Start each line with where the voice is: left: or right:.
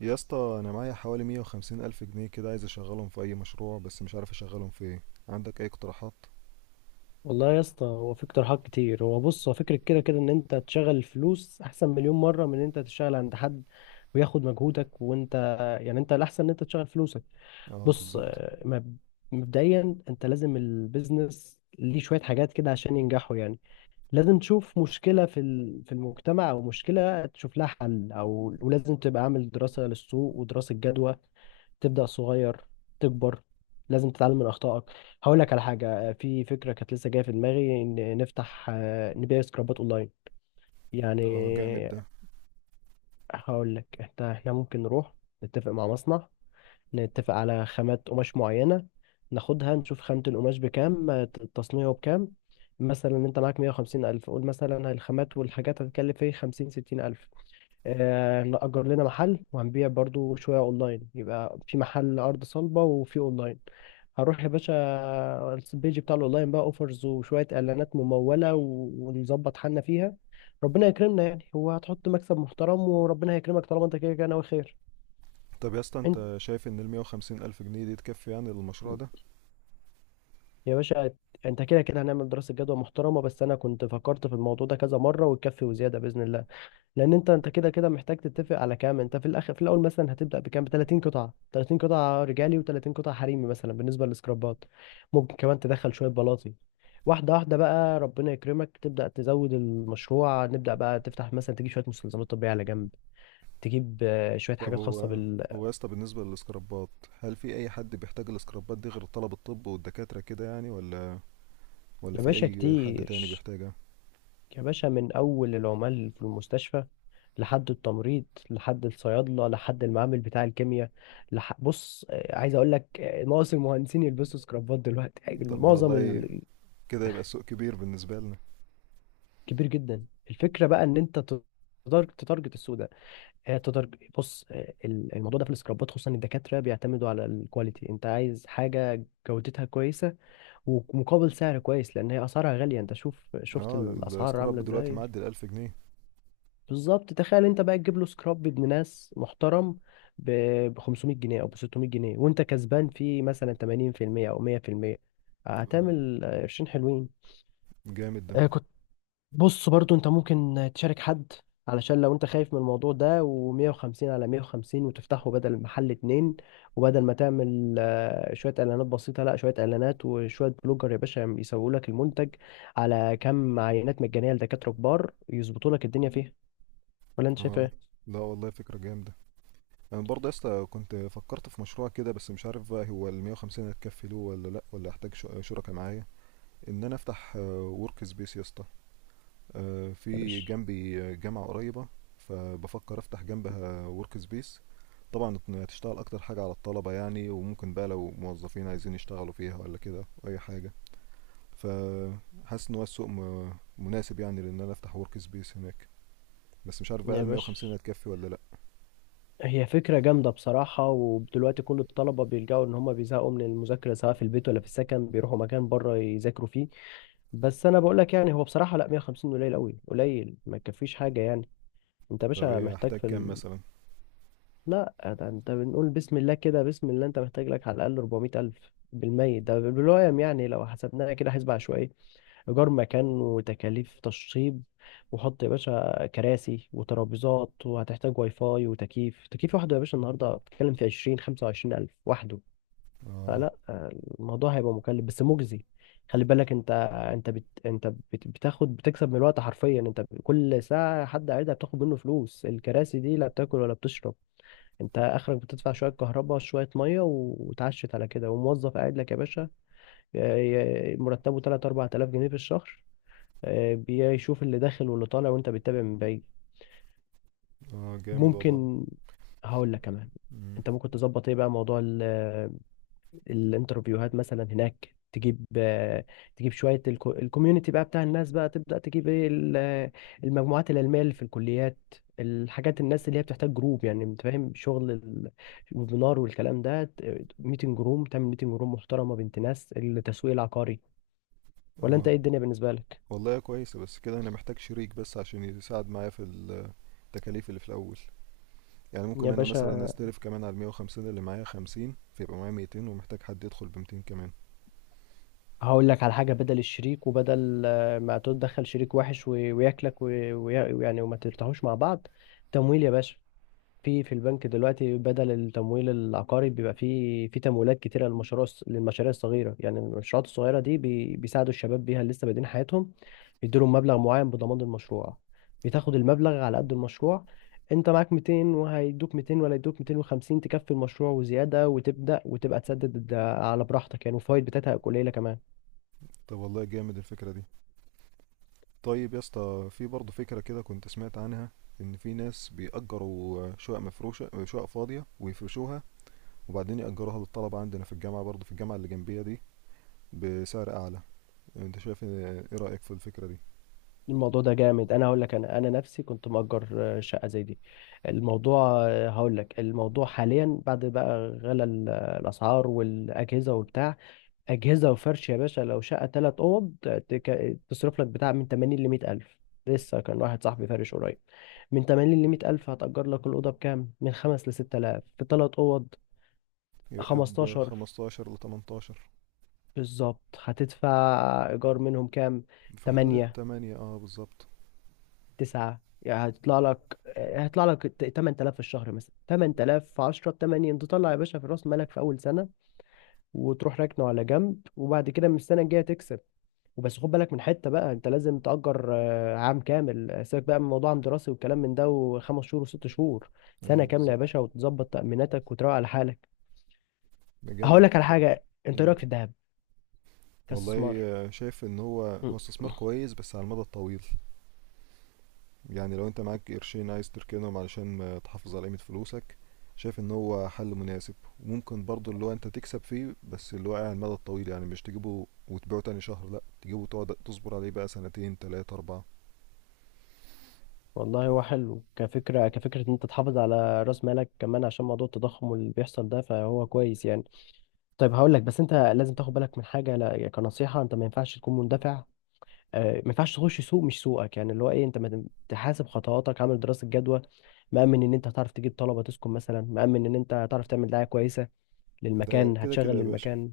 right: يا اسطى، انا معايا حوالي 150 الف جنيه كده، عايز اشغلهم في اي مشروع بس مش عارف اشغلهم في ايه. عندك اي اقتراحات؟
left: والله يا اسطى، هو في اقتراحات كتير. هو بص، هو فكرة كده كده ان انت تشغل فلوس احسن مليون مرة من ان انت تشتغل عند حد وياخد مجهودك. وانت يعني، انت الاحسن ان انت تشغل فلوسك.
right: اه،
left: بص،
right: بالظبط.
left: مبدئيا انت لازم البيزنس ليه شوية حاجات كده عشان ينجحوا يعني. لازم تشوف مشكلة في المجتمع، أو مشكلة تشوف لها حل، أو ولازم تبقى عامل دراسة للسوق ودراسة جدوى. تبدأ صغير، تكبر. لازم تتعلم من أخطائك. هقول لك على حاجة، في فكرة كانت لسه جاية في دماغي إن نفتح، نبيع سكرابات أونلاين يعني.
right: اه، جامد ده.
left: هقول لك إحنا ممكن نروح، نتفق مع مصنع، نتفق على خامات قماش معينة، ناخدها نشوف خامة القماش بكام، التصنيع بكام. مثلا انت معاك مية وخمسين ألف، قول مثلا الخامات والحاجات هتكلف ايه؟ خمسين ستين ألف. آه، نأجر لنا محل وهنبيع برضو شوية أونلاين، يبقى في محل أرض صلبة وفي أونلاين. هروح يا باشا البيج بتاع الأونلاين بقى أوفرز وشوية إعلانات ممولة ونظبط حالنا فيها. ربنا يكرمنا يعني، هو هتحط مكسب محترم وربنا هيكرمك طالما انت كده كده ناوي خير.
right: طب يا اسطى،
left: انت
right: انت شايف ان ال 150 الف جنيه دي تكفي يعني للمشروع ده؟
left: يا باشا، انت كده كده هنعمل دراسة جدوى محترمة، بس انا كنت فكرت في الموضوع ده كذا مرة، وتكفي وزيادة بإذن الله. لان انت كده كده محتاج تتفق على كام. انت في الاخر، في الاول مثلا هتبدأ بكام؟ ب 30 قطعة، 30 قطعة رجالي و30 قطعة حريمي مثلا بالنسبة للسكرابات. ممكن كمان تدخل شوية بلاطي. واحدة واحدة بقى ربنا يكرمك تبدأ تزود المشروع. نبدأ بقى تفتح، مثلا تجيب شوية مستلزمات طبية على جنب، تجيب شوية
right: طب
left: حاجات خاصة
right: هو
left: بال.
right: هو يا اسطى، بالنسبه للسكرابات، هل في اي حد بيحتاج السكرابات دي غير طلب الطب والدكاتره كده يعني؟ ولا
left: يا
right: في
left: باشا
right: اي حد
left: كتير،
right: تاني بيحتاجها؟
left: يا باشا من أول العمال في المستشفى، لحد التمريض، لحد الصيادله، لحد المعامل بتاع الكيمياء. لح... بص آه، عايز اقول لك، ناقص المهندسين يلبسوا سكرافات دلوقتي يعني
right: طب ده والله، كده يبقى السوق كبير بالنسبه لنا.
left: كبير جدا. الفكره بقى ان انت تتارجت السوق ده. هي تتارج... بص آه، ال- الموضوع ده في السكرابات، خصوصا الدكاتره بيعتمدوا على الكواليتي، انت عايز حاجه جودتها كويسه ومقابل سعر كويس، لان هي اسعارها غاليه. انت شوف، شفت
right: اه،
left: الاسعار عامله
right: السكراب دلوقتي
left: ازاي.
right: معدي الالف جنيه.
left: بالظبط، تخيل انت بقى تجيب له سكراب بابن ناس محترم ب 500 جنيه او ب 600 جنيه، وانت كسبان فيه مثلا 80% او 100%.
right: اه،
left: هتعمل قرشين حلوين.
right: جامد ده.
left: آه، كنت بص برضو، انت ممكن تشارك حد علشان لو انت خايف من الموضوع ده، و150 على 150 وتفتحه بدل المحل اتنين. وبدل ما تعمل شوية اعلانات بسيطة، لا، شوية اعلانات وشوية بلوجر يا باشا يسوقوا لك المنتج، على كم عينات مجانية لدكاترة كبار يظبطوا لك الدنيا فيها. ولا انت شايف
right: اه،
left: ايه؟
right: لا والله فكره جامده. انا برضه يا اسطى كنت فكرت في مشروع كده، بس مش عارف بقى هو ال 150 هتكفي له ولا لا، ولا احتاج شركاء معايا. ان انا افتح ورك سبيس يا اسطى،
left: يا
right: في
left: باشا،
right: جنبي جامعة قريبة، فبفكر افتح جنبها ورك سبيس. طبعا إن هتشتغل اكتر حاجة على الطلبة يعني، وممكن بقى لو موظفين عايزين يشتغلوا فيها ولا كده اي حاجة. فحاسس ان هو السوق مناسب يعني، لان انا افتح ورك سبيس هناك، بس مش عارف بقى
left: يا
right: هل
left: باشا
right: 150 هتكفي ولا لا.
left: هي فكرة جامدة بصراحة. ودلوقتي كل الطلبة بيلجأوا، إن هما بيزهقوا من المذاكرة سواء في البيت ولا في السكن، بيروحوا مكان بره يذاكروا فيه. بس أنا بقول لك يعني، هو بصراحة لا، 150 قليل أوي، قليل ما يكفيش حاجة يعني. أنت يا
right: طب
left: باشا
right: ايه
left: محتاج
right: احتاج
left: في ال...
right: كام مثلا؟
left: لا، ده أنت بنقول بسم الله كده، بسم الله أنت محتاج لك على الأقل 400 ألف بالمية ده بالوقت يعني. لو حسبناها كده حسبة عشوائية، إيجار مكان وتكاليف تشطيب، وحط يا باشا كراسي وترابيزات، وهتحتاج واي فاي وتكييف. تكييف واحده يا باشا النهاردة بتتكلم في عشرين خمسة وعشرين ألف وحده.
right: اه.
left: فلا، الموضوع هيبقى مكلف بس مجزي. خلي بالك انت بتاخد، بتكسب من الوقت حرفيا. انت كل ساعة حد قاعدها بتاخد منه فلوس. الكراسي دي لا بتاكل ولا بتشرب. انت اخرك بتدفع شوية كهرباء، شوية مية، وتعشت على كده. وموظف قاعد لك يا باشا مرتبه 3 4000 جنيه في الشهر، بيشوف اللي داخل واللي طالع، وانت بتتابع من بعيد.
right: اه، جامد والله.
left: ممكن، هقول لك كمان،
right: مم.
left: انت ممكن تظبط ايه بقى؟ موضوع الانترفيوهات مثلا هناك. تجيب، تجيب شويه الكوميونتي بقى بتاع الناس بقى، تبدا تجيب ايه؟ المجموعات العلميه اللي في الكليات، الحاجات، الناس اللي هي بتحتاج جروب يعني. انت فاهم شغل الويبينار والكلام ده، ميتنج روم. تعمل ميتنج روم محترمه، بنت ناس، التسويق العقاري. ولا انت
right: اه.
left: ايه الدنيا بالنسبه لك؟
right: والله كويسة، بس كده انا محتاج شريك بس عشان يساعد معايا في التكاليف اللي في الاول. يعني
left: يا
right: ممكن انا
left: باشا،
right: مثلا استلف كمان على المية وخمسين، اللي معايا خمسين فيبقى معايا ميتين، ومحتاج حد يدخل بمتين كمان.
left: هقول لك على حاجة، بدل الشريك، وبدل ما تدخل شريك وحش وياكلك ويعني وما ترتاحوش مع بعض. تمويل يا باشا. في البنك دلوقتي بدل التمويل العقاري، بيبقى في تمويلات كتيرة للمشاريع للمشاريع الصغيرة. يعني المشروعات الصغيرة دي بيساعدوا الشباب بيها اللي لسه بادئين حياتهم. يديلهم مبلغ معين بضمان المشروع. بتاخد المبلغ على قد المشروع. انت معاك 200 وهيدوك 200، ولا يدوك 250 تكفي المشروع وزيادة، وتبدأ وتبقى تسدد على براحتك يعني. والفوائد بتاعتها قليلة كمان.
right: طب والله جامد الفكرة دي. طيب يا اسطى، في برضه فكرة كده كنت سمعت عنها، ان في ناس بيأجروا شقق مفروشة، شقق فاضية ويفرشوها، وبعدين يأجروها للطلبة عندنا في الجامعة، برضه في الجامعة اللي جنبية دي، بسعر اعلى. انت شايف ايه رأيك في الفكرة دي؟
left: الموضوع ده جامد. انا هقول لك، انا نفسي كنت مأجر شقه زي دي. الموضوع، هقول لك، الموضوع حاليا بعد بقى غلى الاسعار والاجهزه وبتاع. اجهزه وفرش يا باشا، لو شقه ثلاث اوض، تصرف لك بتاع من 80 ل 100 الف. لسه كان واحد صاحبي فارش قريب، من 80 ل 100 الف. هتأجر لك الاوضه بكام؟ من 5 ل 6000 في ثلاث اوض،
right: يبقى ب
left: 15.
right: 15 ل 18.
left: بالظبط. هتدفع ايجار منهم كام؟
right: في حدود
left: 8،
right: التمانية، اه بالظبط.
left: تسعة يعني. هيطلع لك، هيطلع لك 8000 في الشهر، مثلا 8000 في 10 ب 8، انت تطلع يا باشا في راس مالك في اول سنة. وتروح راكنه على جنب، وبعد كده من السنة الجاية تكسب. وبس، خد بالك من حتة بقى، انت لازم تأجر عام كامل، سيبك بقى من موضوع عام دراسي والكلام من ده، وخمس شهور وست شهور. سنة
right: اه،
left: كاملة يا
right: بالظبط.
left: باشا، وتظبط تأميناتك وتروق على حالك.
right: ده جامدة
left: هقول لك على
right: الفكرة دي.
left: حاجة، انت إيه
right: مم.
left: رأيك في الذهب
right: والله،
left: كاستثمار؟
right: شايف ان هو
left: مم.
right: هو استثمار كويس بس على المدى الطويل. يعني لو انت معاك قرشين عايز تركنهم علشان ما تحافظ على قيمة فلوسك، شايف ان هو حل مناسب، وممكن برضو اللي هو انت تكسب فيه، بس اللي هو على المدى الطويل يعني، مش تجيبه وتبيعه تاني شهر، لا، تجيبه وتقعد تصبر عليه بقى سنتين تلاتة اربعة.
left: والله هو حلو كفكرة، كفكرة ان انت تحافظ على راس مالك كمان عشان موضوع التضخم اللي بيحصل ده، فهو كويس يعني. طيب هقول لك بس انت لازم تاخد بالك من حاجه، لا يعني كنصيحه، انت ما ينفعش تكون مندفع، ما ينفعش تخش سوق مش سوقك. يعني اللي هو ايه؟ انت ما تم- تحاسب خطواتك عامل دراسه جدوى، مأمن ان انت هتعرف تجيب طلبه تسكن مثلا، مأمن ان انت هتعرف تعمل دعايه كويسه
right: ده
left: للمكان،
right: كده كده
left: هتشغل
right: يا باشا.
left: للمكان.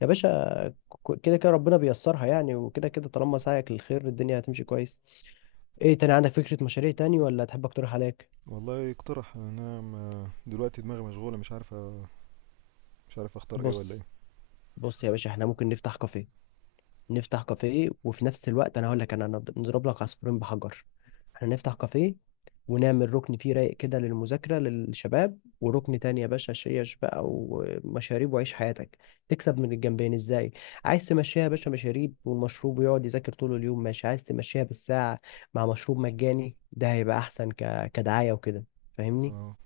left: يا باشا، كده كده ربنا بيسرها يعني، وكده كده طالما سعيك للخير الدنيا هتمشي كويس. ايه تاني عندك فكره مشاريع تاني، ولا تحب اقترح عليك؟
right: والله اقترح، انا دلوقتي دماغي مشغولة، مش عارف مش عارف اختار ايه ولا ايه.
left: بص، بص يا باشا، احنا ممكن نفتح كافيه. نفتح كافيه، وفي نفس الوقت انا هقول لك، انا نضرب لك عصفورين بحجر. احنا نفتح كافيه، ونعمل ركن فيه رايق كده للمذاكرة للشباب، وركن تاني يا باشا شيش بقى ومشاريب وعيش حياتك. تكسب من الجنبين ازاي؟ عايز تمشيها يا باشا مشاريب، والمشروب يقعد يذاكر طول اليوم ماشي. عايز تمشيها بالساعة مع مشروب مجاني، ده هيبقى احسن كدعاية وكده. فاهمني؟
right: اه،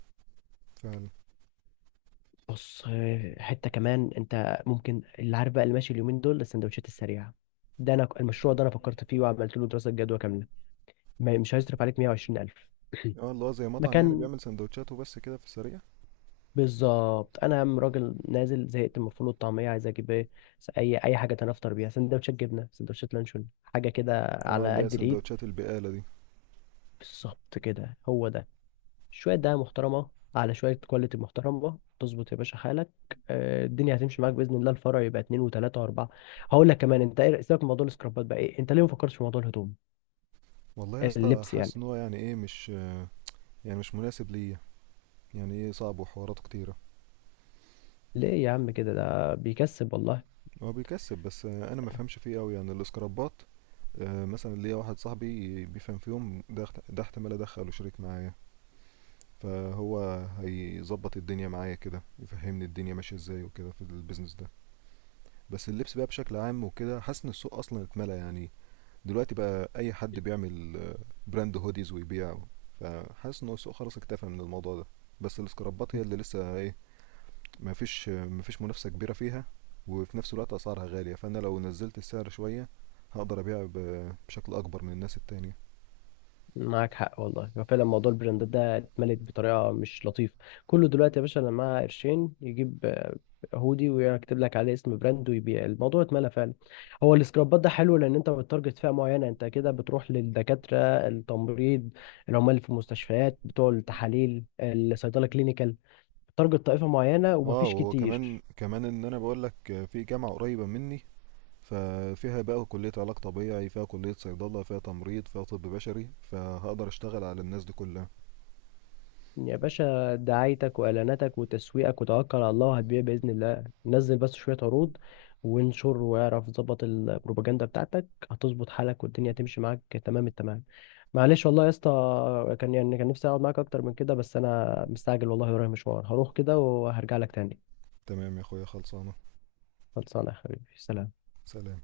right: فعلا.
left: بص، حتة كمان، انت ممكن اللي عارف بقى، اللي ماشي اليومين دول السندوتشات السريعة. ده انا المشروع ده انا فكرت فيه وعملت له دراسة جدوى كاملة. مش هيصرف عليك 120,000
right: اه، اللي هو زي مطعم يعني،
left: مكان،
right: بيعمل سندوتشات وبس كده في السريع.
left: بالظبط. انا راجل نازل زهقت من الفول والطعمية عايز اجيب ايه؟ اي حاجة تانية افطر بيها، سندوتشات جبنة، سندوتشات لانشون، حاجة كده
right: اه،
left: على
right: اللي هي
left: قد الايد.
right: سندوتشات البقالة دي.
left: بالظبط كده، هو ده. شوية دقة محترمة على شوية كواليتي محترمة، تظبط يا باشا حالك. الدنيا هتمشي معاك بإذن الله. الفرع يبقى اتنين وتلاتة وأربعة. هقول لك كمان، أنت إيه؟ سيبك من موضوع السكرابات بقى، إيه أنت ليه ما فكرتش في موضوع الهدوم،
right: والله يا اسطى
left: اللبس
right: حاسس
left: يعني؟
right: ان هو يعني ايه، مش يعني مش مناسب ليا، يعني ايه، صعب وحواراته كتيرة.
left: ليه يا عم كده؟ ده بيكسب والله.
right: هو بيكسب، بس انا ما فهمش فيه قوي يعني الاسكرابات. مثلا ليا واحد صاحبي بيفهم فيهم، ده ده احتمال ادخله شريك معايا، فهو هيظبط الدنيا معايا كده، يفهمني الدنيا ماشيه ازاي وكده في البيزنس ده. بس اللبس بقى بشكل عام وكده حاسس ان السوق اصلا اتملى يعني. دلوقتي بقى اي حد بيعمل براند هوديز ويبيعه، فحاسس ان هو السوق خلاص اكتفى من الموضوع ده. بس السكرابات هي اللي لسه ايه، ما فيش منافسة كبيرة فيها، وفي نفس الوقت اسعارها غالية، فانا لو نزلت السعر شوية هقدر ابيع بشكل اكبر من الناس التانية.
left: معاك حق والله، هو فعلا موضوع البراندات ده اتملت بطريقه مش لطيفه. كله دلوقتي يا باشا انا معاه قرشين يجيب هودي ويكتب لك عليه اسم براند ويبيع. الموضوع اتملى فعلا. هو السكرابات ده حلو لان انت بتارجت فئه معينه. انت كده بتروح للدكاتره، التمريض، العمال اللي في المستشفيات بتوع التحاليل، الصيدله، كلينيكال. بتارجت طائفه معينه
right: اه،
left: ومفيش
right: وهو كمان
left: كتير.
right: كمان ان انا بقول لك في جامعة قريبة مني، ففيها بقى كلية علاج طبيعي، فيها كلية صيدلة، فيها تمريض، فيها طب بشري، فهقدر اشتغل على الناس دي كلها.
left: يا باشا دعايتك واعلاناتك وتسويقك وتوكل على الله، وهتبيع باذن الله. نزل بس شويه عروض وانشر، واعرف ظبط البروباجندا بتاعتك، هتظبط حالك والدنيا تمشي معاك تمام التمام. معلش والله يا اسطى، كان يعني كان نفسي اقعد معاك اكتر من كده، بس انا مستعجل والله ورايا مشوار. هروح كده وهرجع لك تاني.
right: تمام يا اخويا، خلصانة.
left: خلصانه يا حبيبي، سلام.
right: سلام.